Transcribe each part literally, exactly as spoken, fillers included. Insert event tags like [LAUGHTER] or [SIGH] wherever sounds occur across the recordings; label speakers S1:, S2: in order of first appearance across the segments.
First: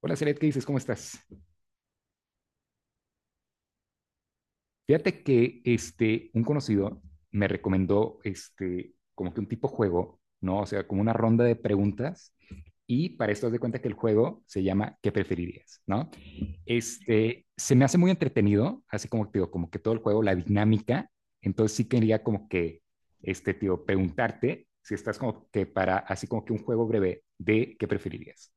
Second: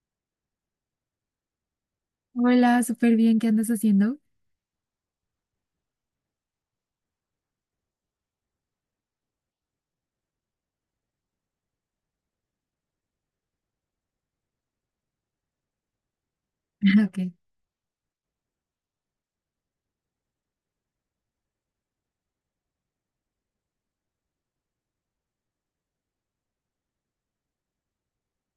S1: Hola, Celet, ¿qué dices? ¿Cómo estás?
S2: Hola, súper bien, ¿qué andas haciendo?
S1: Fíjate que este, un conocido me recomendó este, como que un tipo juego, ¿no? O sea, como una ronda de preguntas. Y para esto, haz de cuenta que el juego se llama ¿Qué preferirías? ¿No?
S2: [LAUGHS] Ok.
S1: Este, se me hace muy entretenido, así como te digo, como que todo el juego, la dinámica. Entonces sí quería como que, este, tío, preguntarte si estás como que para, así como que un juego breve de ¿Qué preferirías?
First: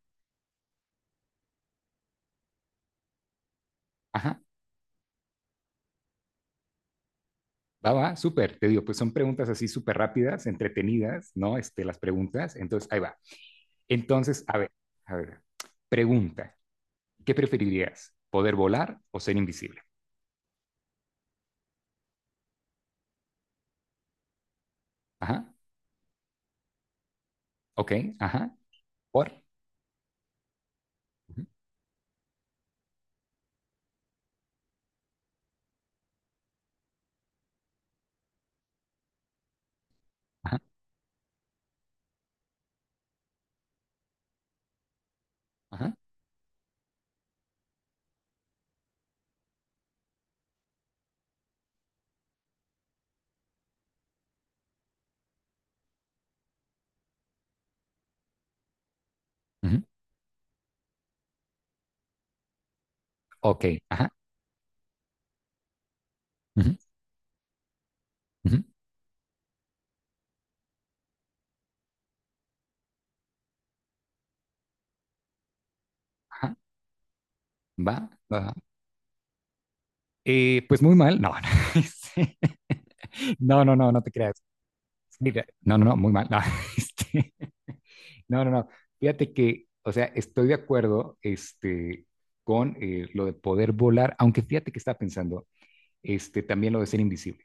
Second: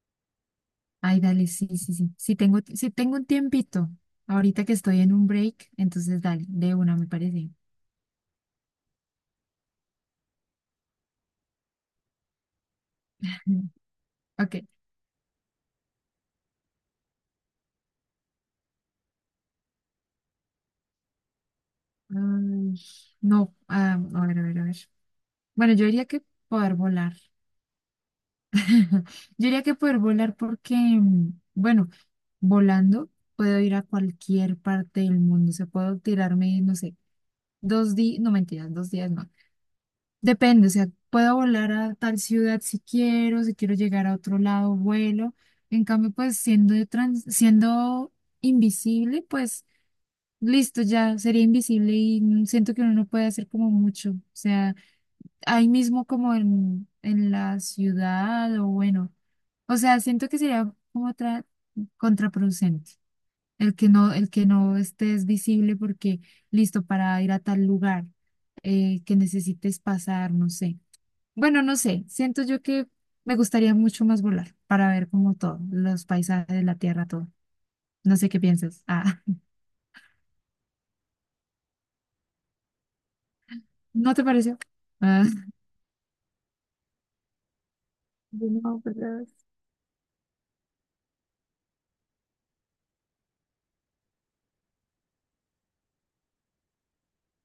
S2: Ay, dale, sí, sí, sí. Sí tengo, sí tengo un tiempito.
S1: Ajá.
S2: Ahorita que estoy en un break, entonces dale, de una me parece.
S1: Va, va, súper, te digo, pues son preguntas así súper rápidas, entretenidas, ¿no? Este, las preguntas. Entonces, ahí va.
S2: [LAUGHS]
S1: Entonces, a
S2: Ok.
S1: ver, a ver. Pregunta, ¿qué preferirías? ¿Poder volar o ser invisible?
S2: Ay, no, ah, a ver, a ver, a ver.
S1: Ajá,
S2: Bueno, yo diría que poder volar.
S1: ok,
S2: [LAUGHS]
S1: ajá,
S2: Yo
S1: por,
S2: diría que poder volar porque, mm,
S1: ujú,
S2: bueno, volando puedo ir a cualquier parte del mundo. O sea, puedo tirarme, no sé, dos días, no mentiras, dos días no.
S1: ajá,
S2: Depende, o sea, puedo volar a tal ciudad si quiero, si quiero llegar a otro lado, vuelo. En
S1: ajá,
S2: cambio, pues siendo de trans- siendo invisible, pues listo, ya sería invisible y mm, siento que uno no puede hacer como mucho. O sea, ahí mismo como en, en la ciudad o bueno. O
S1: ujú,
S2: sea, siento que sería como otra contraproducente.
S1: ok,
S2: El que
S1: ajá,
S2: no, el que no estés visible porque
S1: ujú,
S2: listo para ir a tal lugar
S1: ujú,
S2: eh, que necesites pasar, no sé. Bueno, no sé, siento yo que me gustaría mucho más volar para ver como todo, los
S1: ajá,
S2: paisajes, la tierra, todo.
S1: va,
S2: No sé
S1: va.
S2: qué
S1: Va.
S2: piensas. Ah,
S1: Eh, pues muy mal, no, [LAUGHS] no, este, no,
S2: [LAUGHS]
S1: no, no, no te
S2: ¿no te
S1: creas.
S2: pareció? Ah,
S1: Mira, no, no, no, muy mal, no, [LAUGHS] este, No, no, no.
S2: no, pues,
S1: Fíjate
S2: ¿sabes?
S1: que, o sea, estoy de acuerdo este, con eh, lo de poder volar, aunque fíjate que estaba pensando este, también lo de ser invisible.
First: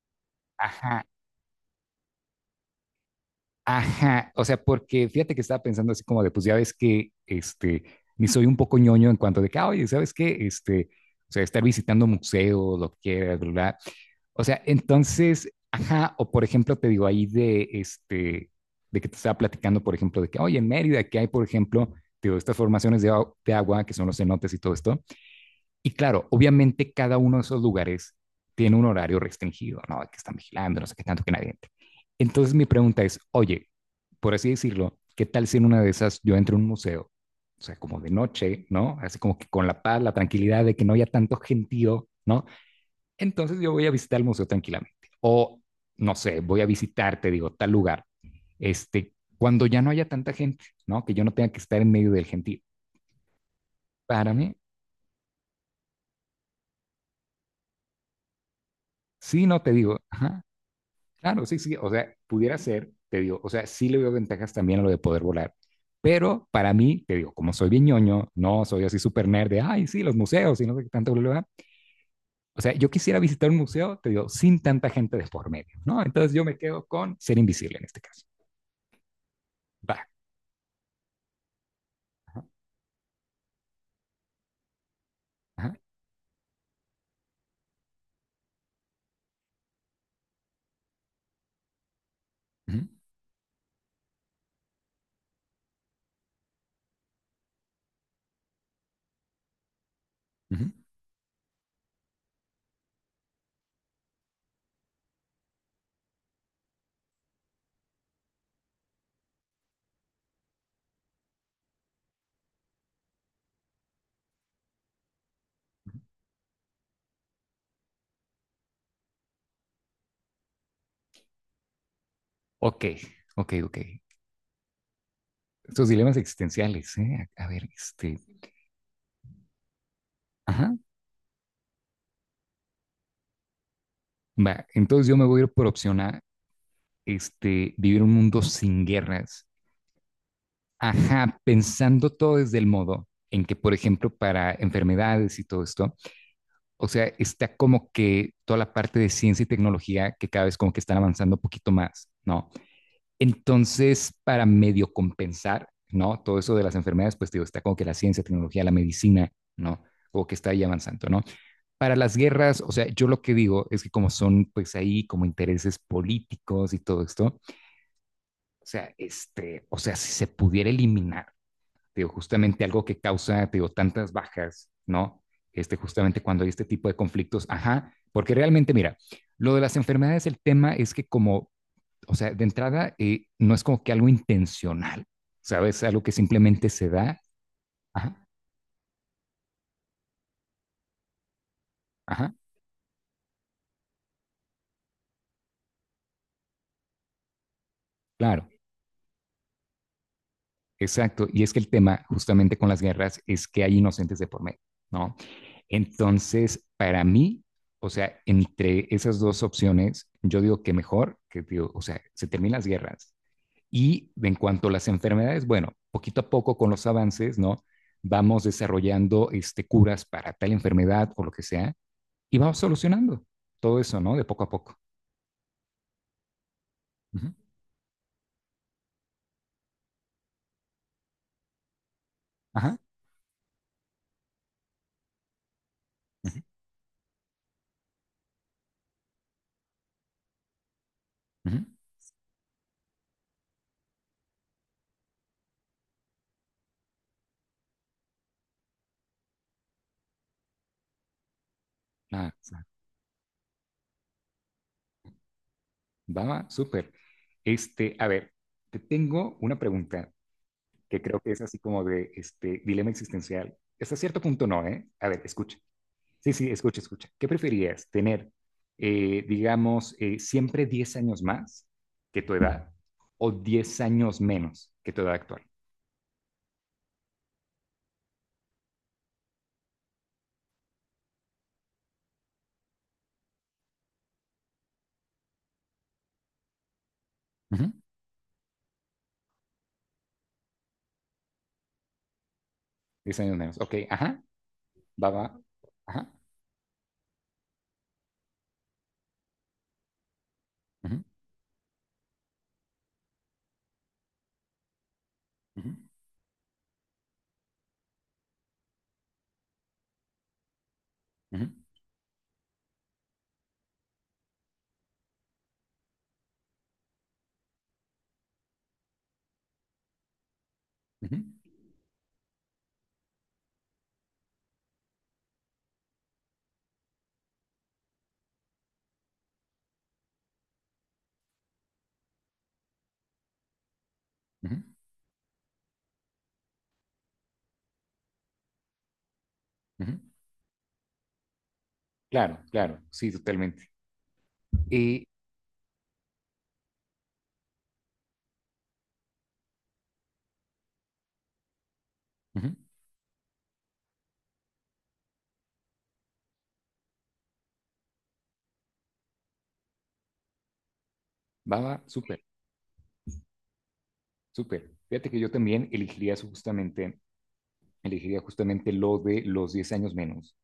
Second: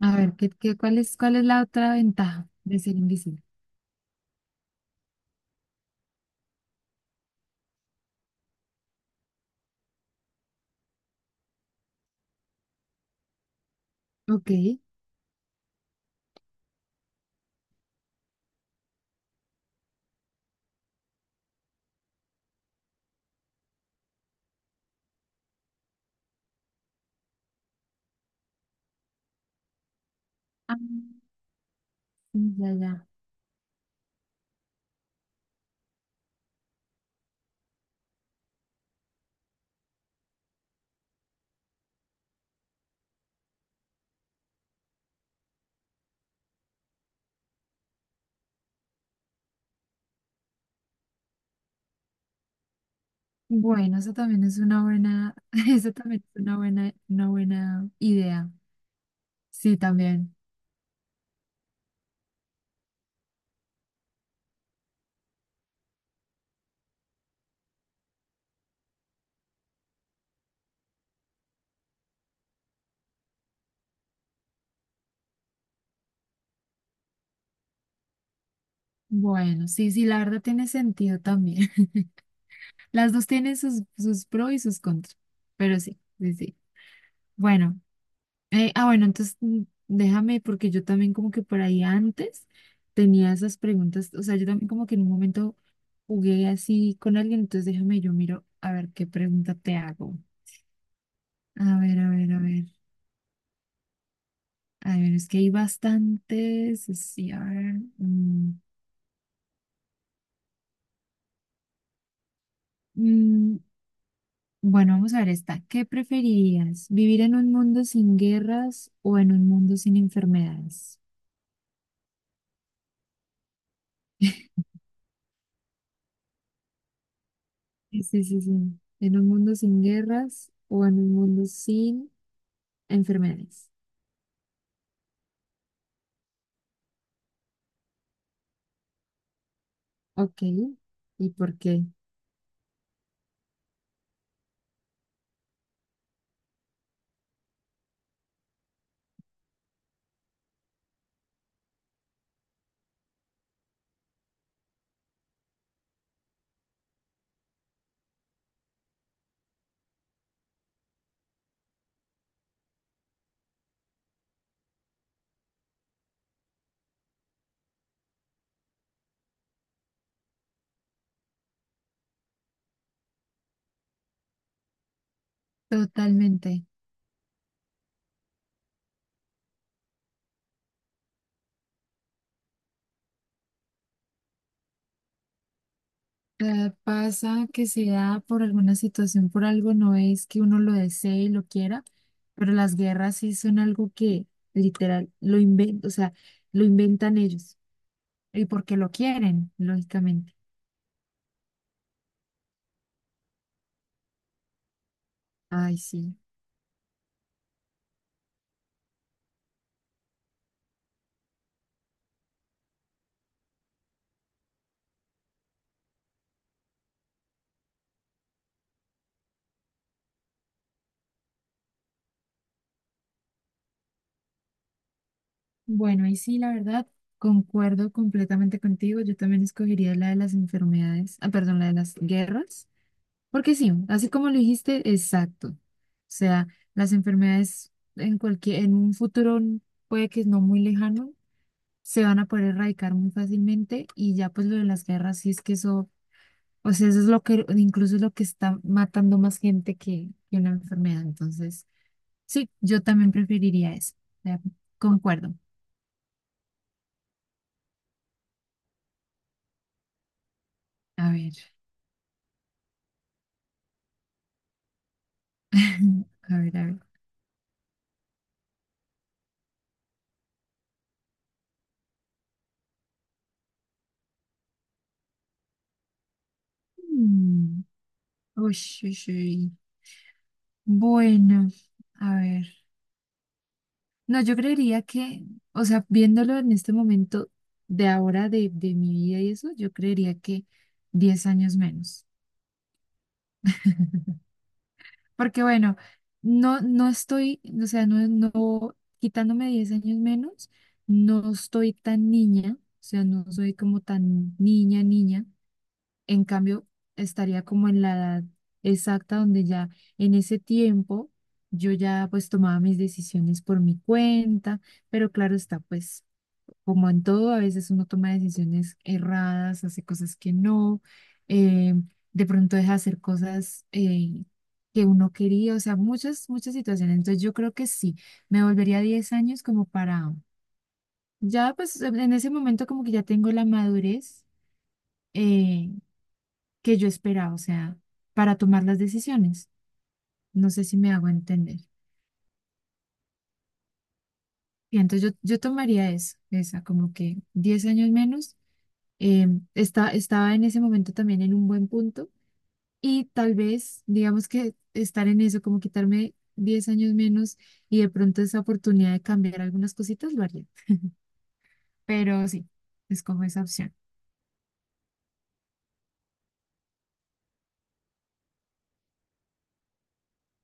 S2: A ver, ¿qué, qué, ¿cuál
S1: Ajá,
S2: es, cuál es la otra ventaja de ser invisible?
S1: ajá, o sea, porque fíjate que estaba pensando así como de, pues ya ves que, este, ni soy un poco ñoño en cuanto de que, "Ah, oye, ¿sabes qué? Este, o sea, estar visitando museos, lo que quieras, ¿verdad? O
S2: Ok.
S1: sea, entonces, ajá, o por ejemplo, te digo ahí de, este, de que te estaba platicando, por ejemplo, de que, oye, en Mérida, que hay, por ejemplo, te digo, estas formaciones de, au- de agua, que son los cenotes y todo esto, y claro, obviamente cada uno de esos lugares tiene un horario restringido, ¿no? Que están
S2: Ah,
S1: vigilando, no sé qué tanto que nadie entre. Entonces
S2: sí,
S1: mi
S2: ya,
S1: pregunta
S2: ya.
S1: es, oye, por así decirlo, ¿qué tal si en una de esas yo entro a un museo? O sea, como de noche, ¿no? Así como que con la paz, la tranquilidad de que no haya tanto gentío, ¿no? Entonces yo voy a visitar el museo tranquilamente. O, no sé, voy a visitar, te digo, tal lugar, este, cuando ya no haya tanta gente, ¿no? Que yo no tenga que estar en medio del gentío.
S2: Bueno, eso
S1: Para
S2: también
S1: mí,
S2: es una buena, [LAUGHS] eso también es una buena, una buena idea.
S1: sí, no te
S2: Sí,
S1: digo,
S2: también.
S1: ajá, claro, sí, sí, o sea, pudiera ser, te digo, o sea, sí le veo ventajas también a lo de poder volar, pero para mí, te digo, como soy bien ñoño, no soy así súper nerd de, ay, sí, los museos y no sé qué tanto, bla, bla, bla. O sea, yo quisiera visitar un museo, te digo, sin tanta gente de por medio, ¿no? Entonces yo me quedo con ser invisible en este caso.
S2: Bueno, sí,
S1: Va.
S2: sí, la verdad tiene sentido también.
S1: Ajá,
S2: [LAUGHS] Las dos tienen sus, sus pros y sus contras,
S1: ajá,
S2: pero sí, sí, sí. Bueno, eh, ah, bueno, entonces mm, déjame, porque yo también como que por ahí antes
S1: ujú,
S2: tenía esas preguntas, o sea, yo también como que en un momento jugué así con alguien, entonces déjame, yo miro a ver qué pregunta te hago.
S1: ujú.
S2: A ver, a ver, a ver. A ver, es que hay bastantes, sí, a ver. mm, mm, bueno, vamos a ver esta. ¿Qué preferirías? ¿Vivir en un mundo sin guerras o en un mundo sin enfermedades?
S1: Ok, ok, ok. Estos dilemas existenciales, ¿eh? A a ver,
S2: Sí,
S1: este,
S2: sí, sí, sí. ¿En un mundo sin guerras
S1: ajá.
S2: o en un mundo sin enfermedades?
S1: Va, entonces yo me voy a ir por opción A, este, vivir un mundo sin guerras.
S2: Ok. ¿Y
S1: Ajá,
S2: por qué?
S1: pensando todo desde el modo en que, por ejemplo, para enfermedades y todo esto, o sea, está como que toda la parte de ciencia y tecnología que cada vez como que están avanzando un poquito más, ¿no? Entonces, para medio compensar, ¿no? Todo eso de las enfermedades, pues digo, está como que la ciencia, tecnología, la medicina, ¿no? O que está ahí avanzando, ¿no? Para las guerras, o sea, yo lo que digo es que como son pues ahí como intereses políticos y todo esto, o sea, este, o sea, si se pudiera eliminar, digo, justamente algo que causa, digo, tantas bajas, ¿no? Este, justamente cuando hay
S2: Totalmente.
S1: este tipo de conflictos, ajá, porque realmente, mira, lo de las enfermedades, el tema es que como, o sea, de entrada, eh, no es como que algo intencional, ¿sabes? Algo que simplemente
S2: Eh,
S1: se da,
S2: pasa que se da
S1: ajá,
S2: por alguna situación, por algo, no es que uno lo desee y lo quiera,
S1: ajá,
S2: pero las guerras sí son algo que literal lo inventan, o sea, lo inventan ellos y
S1: claro,
S2: porque lo quieren, lógicamente.
S1: exacto. Y es que el tema justamente con las guerras es que hay inocentes de por medio, ¿no?
S2: Ay, sí.
S1: Entonces, para mí, o sea, entre esas dos opciones, yo digo que mejor que, digo, o sea, se terminan las guerras, y en cuanto a las enfermedades, bueno, poquito a poco con los avances, ¿no? Vamos desarrollando este, curas para tal enfermedad o lo que sea y vamos solucionando todo eso, ¿no? De poco a poco.
S2: Bueno, y sí, la verdad,
S1: Ujú,
S2: concuerdo completamente contigo. Yo también escogería la de las enfermedades, ah, perdón, la de las guerras.
S1: ajá.
S2: Porque sí, así como lo dijiste, exacto. O
S1: Ujú,
S2: sea, las enfermedades en cualquier, en un futuro puede que no muy lejano,
S1: ujú.
S2: se van a poder erradicar muy fácilmente y ya pues lo de las guerras, sí es que eso, o sea, eso es lo que, incluso es lo que está matando más gente que, que una enfermedad. Entonces,
S1: Ah,
S2: sí, yo también preferiría eso. O sea, concuerdo.
S1: va, va, súper. Este, a ver, te tengo una pregunta que
S2: A
S1: creo que
S2: ver,
S1: es así como de este dilema existencial. Hasta cierto punto no, ¿eh? A ver, escucha.
S2: [LAUGHS]
S1: Sí,
S2: a
S1: sí,
S2: ver, a ver.
S1: escucha, escucha. ¿Qué preferirías? ¿Tener, eh, digamos, eh, siempre diez años más que tu edad o diez años menos que tu edad actual?
S2: Mm, ush, ush, uy. Bueno, a ver. No, yo creería que, o sea, viéndolo en este momento
S1: Ujú,
S2: de ahora de, de mi vida y eso, yo creería que diez años menos.
S1: diez años menos. Ok,
S2: [LAUGHS]
S1: ajá, va, va.
S2: Porque bueno,
S1: Ajá,
S2: no, no estoy, o sea, no, no, quitándome diez años menos,
S1: ujú,
S2: no estoy tan niña, o sea, no soy como tan niña, niña.
S1: ujú,
S2: En cambio, estaría como en la edad exacta donde ya en ese tiempo
S1: ujú,
S2: yo ya pues tomaba mis decisiones por mi cuenta, pero claro está, pues como en todo, a veces uno toma decisiones erradas, hace cosas que no,
S1: ujú,
S2: eh, de pronto deja de hacer cosas eh, que uno quería, o sea, muchas, muchas situaciones. Entonces yo creo que sí, me volvería a diez años como para, ya pues en ese momento como que ya tengo la madurez
S1: ujú,
S2: eh, que yo esperaba, o sea, para tomar las decisiones.
S1: ujú,
S2: No sé si me hago entender.
S1: claro, claro, sí, totalmente.
S2: Y
S1: Y
S2: entonces yo, yo tomaría eso, esa, como que diez años menos. Eh, está, Estaba en ese momento también en un buen punto.
S1: ujú.
S2: Y tal vez, digamos que estar en eso, como quitarme diez años menos y de pronto esa oportunidad de cambiar algunas cositas, lo haría.
S1: Va, va, súper,
S2: Pero sí, es como esa opción.
S1: súper. Fíjate que yo también elegiría eso justamente, elegiría justamente lo de los diez años menos,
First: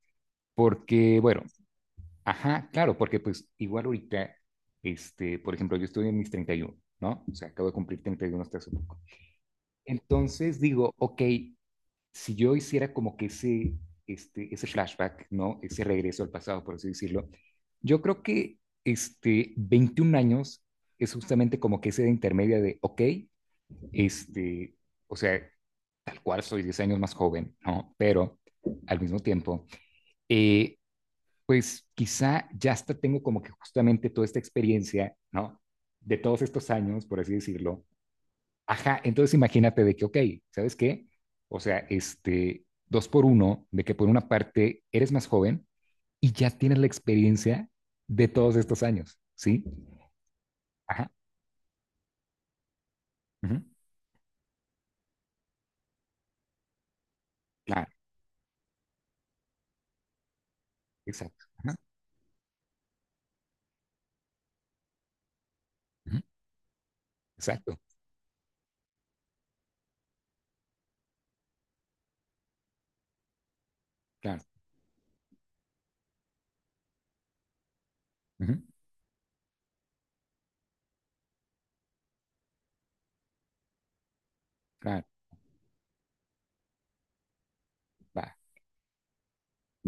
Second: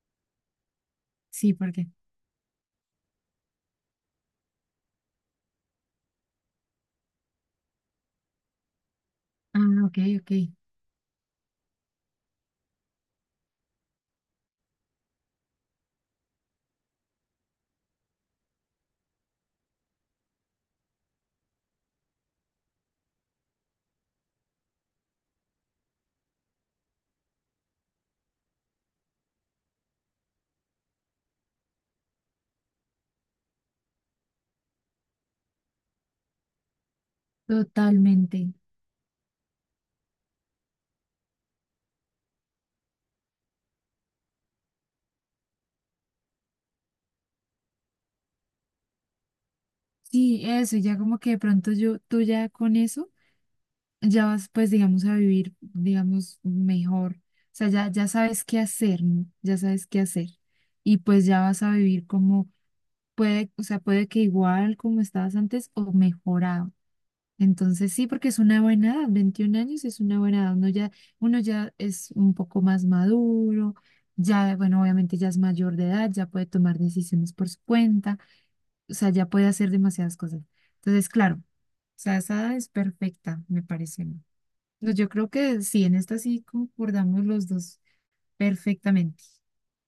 S1: porque, bueno,
S2: Sí, porque.
S1: ajá, claro, porque pues igual ahorita, este, por ejemplo, yo estoy en mis treinta y uno, ¿no? O sea, acabo de cumplir treinta y uno, hasta hace poco.
S2: Ah, ok, ok.
S1: Entonces digo, ok, si yo hiciera como que ese, este, ese flashback, ¿no? Ese regreso al pasado, por así decirlo, yo creo que este, veintiún años es justamente como que ese de intermedia de, ok, este, o sea, tal cual soy diez años más joven, ¿no? Pero al mismo tiempo, eh, pues quizá ya hasta tengo como que justamente toda esta experiencia, ¿no? De todos estos años, por así decirlo.
S2: Totalmente.
S1: Ajá, entonces imagínate de que, ok, ¿sabes qué? O sea, este, dos por uno, de que por una parte eres más joven y ya tienes la experiencia de todos estos años, ¿sí?
S2: Sí, eso, ya
S1: Ajá,
S2: como que de pronto yo, tú ya con eso,
S1: ujú,
S2: ya vas, pues, digamos, a vivir, digamos, mejor. O sea,
S1: claro,
S2: ya, ya sabes qué hacer, ¿no? Ya sabes qué hacer. Y pues ya
S1: exacto,
S2: vas a
S1: ajá,
S2: vivir como puede, o sea, puede que igual como estabas antes o
S1: ujú,
S2: mejorado.
S1: exacto,
S2: Entonces sí, porque es una buena edad, veintiún años es una buena edad, uno ya, uno ya es un poco más maduro,
S1: claro,
S2: ya, bueno, obviamente ya es mayor de edad, ya puede tomar decisiones por su cuenta,
S1: ujú,
S2: o sea, ya puede hacer demasiadas cosas. Entonces, claro, o sea, esa edad es perfecta, me parece a mí. No,
S1: claro,
S2: yo creo que sí, en esta sí concordamos los dos
S1: va,
S2: perfectamente.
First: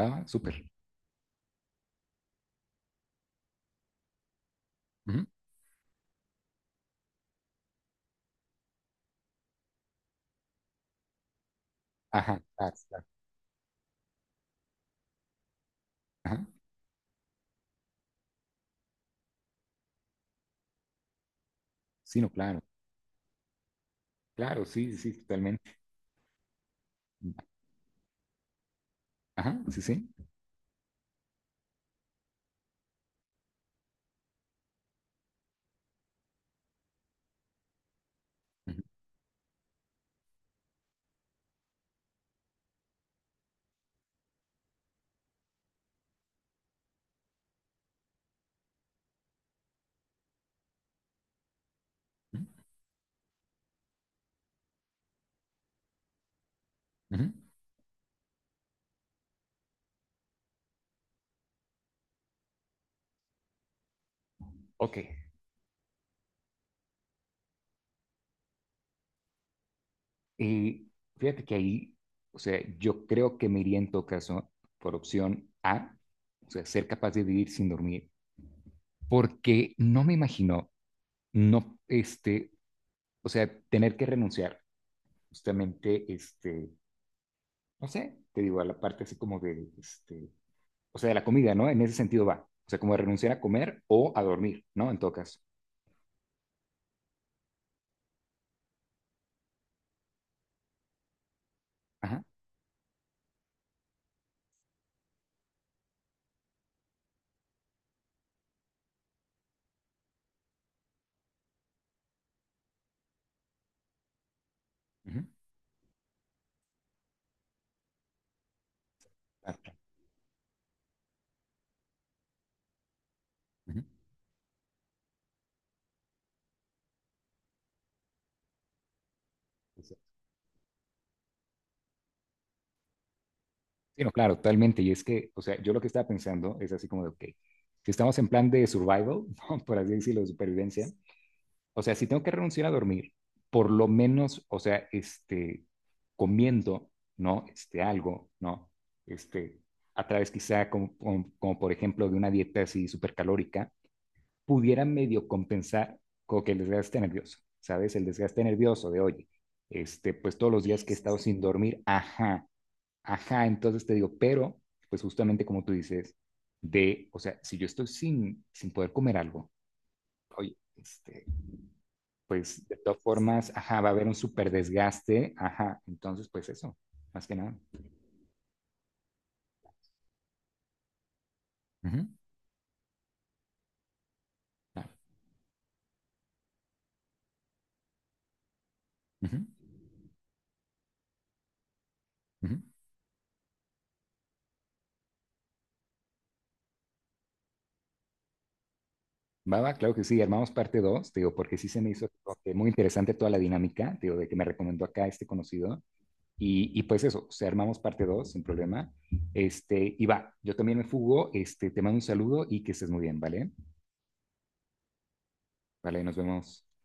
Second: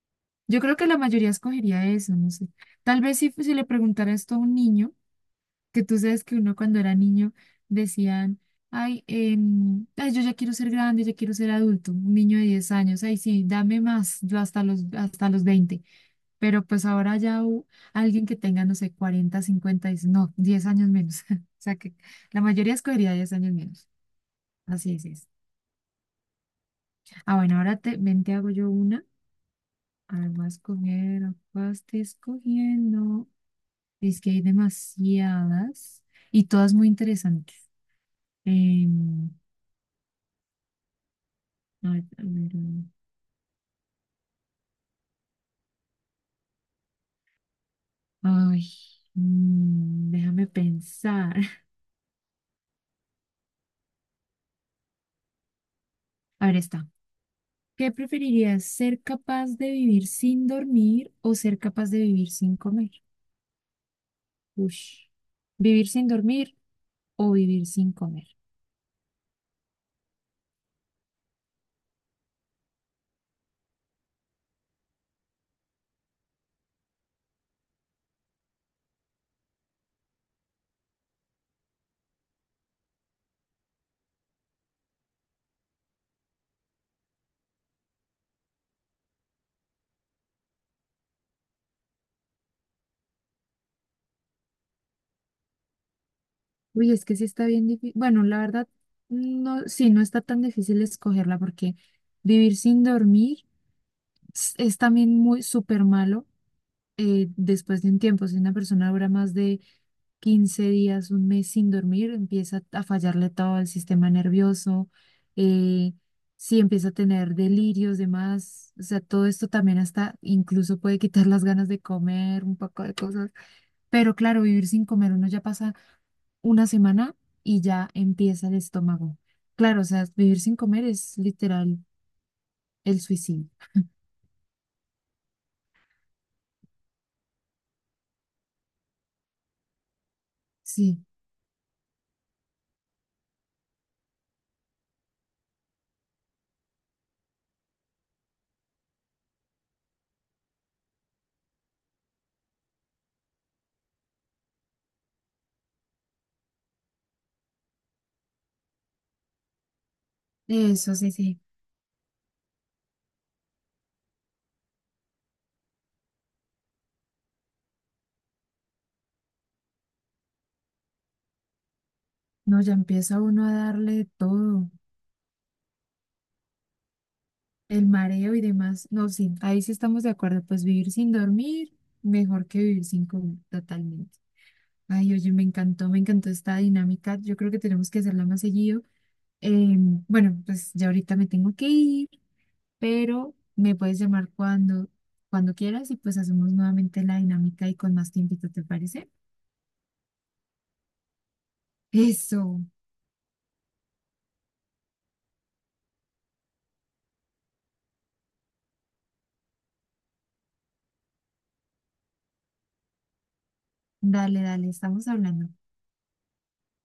S1: va, va,
S2: Yo
S1: súper,
S2: creo que la mayoría escogería eso, no sé. Tal vez si, si le preguntara esto a un niño
S1: ujú,
S2: que tú sabes que uno cuando era niño decían, ay, em, ay, yo ya quiero ser grande, ya quiero ser adulto, un niño
S1: ajá,
S2: de diez
S1: claro,
S2: años,
S1: claro,
S2: ay, sí, dame más, yo hasta los, hasta los veinte,
S1: ajá,
S2: pero pues ahora ya u- alguien que tenga, no sé, cuarenta cincuenta dice, no, diez años menos, [LAUGHS] o sea que
S1: sí, no,
S2: la
S1: claro,
S2: mayoría escogería diez años menos,
S1: claro,
S2: así
S1: sí,
S2: es,
S1: sí,
S2: es.
S1: totalmente,
S2: Ah, bueno, ahora te, ven, te hago yo una,
S1: ajá, sí, sí.
S2: además coger, acá estoy escogiendo, es que hay demasiadas y todas muy interesantes.
S1: Ujú,
S2: Em, Ay, a ver, mm, ay, mm, déjame pensar. [LAUGHS]
S1: ujú.
S2: A ver, está.
S1: Ujú.
S2: ¿Qué preferirías, ser capaz de vivir sin dormir o ser capaz de vivir sin comer?
S1: Ok,
S2: Ush. ¿Vivir sin dormir o vivir sin comer?
S1: y fíjate que ahí, o sea, yo creo que me iría en todo caso por opción A, o sea, ser capaz de vivir sin dormir, porque no me imagino, no, este, o sea, tener que renunciar justamente, este, no sé, te digo, a la parte así como de, este, o sea, de la comida, ¿no? En ese sentido va, o sea, como de renunciar a comer o a dormir, ¿no? En todo caso.
S2: Uy, es que sí está bien difícil. Bueno, la verdad, no, sí, no está tan difícil escogerla porque
S1: Ajá.
S2: vivir sin dormir s- es también muy súper malo. Eh, después de un tiempo, si una persona dura más de quince días, un mes sin dormir, empieza a fallarle todo el sistema nervioso,
S1: Ujú,
S2: eh, sí empieza a tener delirios, demás, o sea, todo esto
S1: claro, claro.
S2: también hasta incluso puede quitar las ganas de comer, un poco de cosas, pero claro, vivir sin comer, uno ya pasa una semana y ya empieza el estómago. Claro, o
S1: Ujú.
S2: sea, vivir sin comer es literal el suicidio.
S1: Sí, no, claro, totalmente. Y es que, o sea, yo lo que estaba pensando es así como de, ok, si estamos en plan de survival, [LAUGHS] ¿no? Por así decirlo, de supervivencia,
S2: Sí,
S1: o sea, si tengo que renunciar a dormir, por lo menos, o sea, este, comiendo, ¿no? Este, algo, ¿no? Este, a través quizá como, como, como por ejemplo de una dieta así supercalórica, pudiera medio compensar como que el desgaste nervioso, ¿sabes? El desgaste nervioso de, oye, este, pues todos los días que
S2: eso
S1: he
S2: sí,
S1: estado sin
S2: sí.
S1: dormir, ajá, ajá, entonces te digo, pero, pues justamente como tú dices, de, o sea, si yo estoy sin, sin poder comer algo, oye, este,
S2: No,
S1: pues
S2: ya
S1: de todas
S2: empieza uno
S1: formas,
S2: a
S1: ajá, va a haber
S2: darle
S1: un súper
S2: todo,
S1: desgaste, ajá, entonces pues eso, más que nada.
S2: el mareo y demás. No, sí, ahí sí estamos de acuerdo. Pues vivir sin dormir,
S1: Ujú,
S2: mejor que vivir sin comer, totalmente.
S1: ah,
S2: Ay, oye, me encantó, me encantó esta dinámica. Yo creo que tenemos que hacerla más seguido.
S1: ujú,
S2: Eh, bueno, pues ya ahorita me tengo que ir,
S1: ujú.
S2: pero me puedes llamar cuando, cuando quieras y pues hacemos nuevamente la dinámica y con más tiempito, ¿te parece?
S1: Va, va, claro que sí, armamos parte dos, te digo, porque sí se me hizo como que
S2: Eso,
S1: muy interesante toda la dinámica, te digo, de que me recomendó acá este conocido, y, y pues eso, o sea, armamos parte dos, sin problema, este, y va, yo también me fugo, este, te mando un saludo y que estés muy bien, ¿vale?
S2: dale, dale, estamos hablando.
S1: Vale, nos vemos.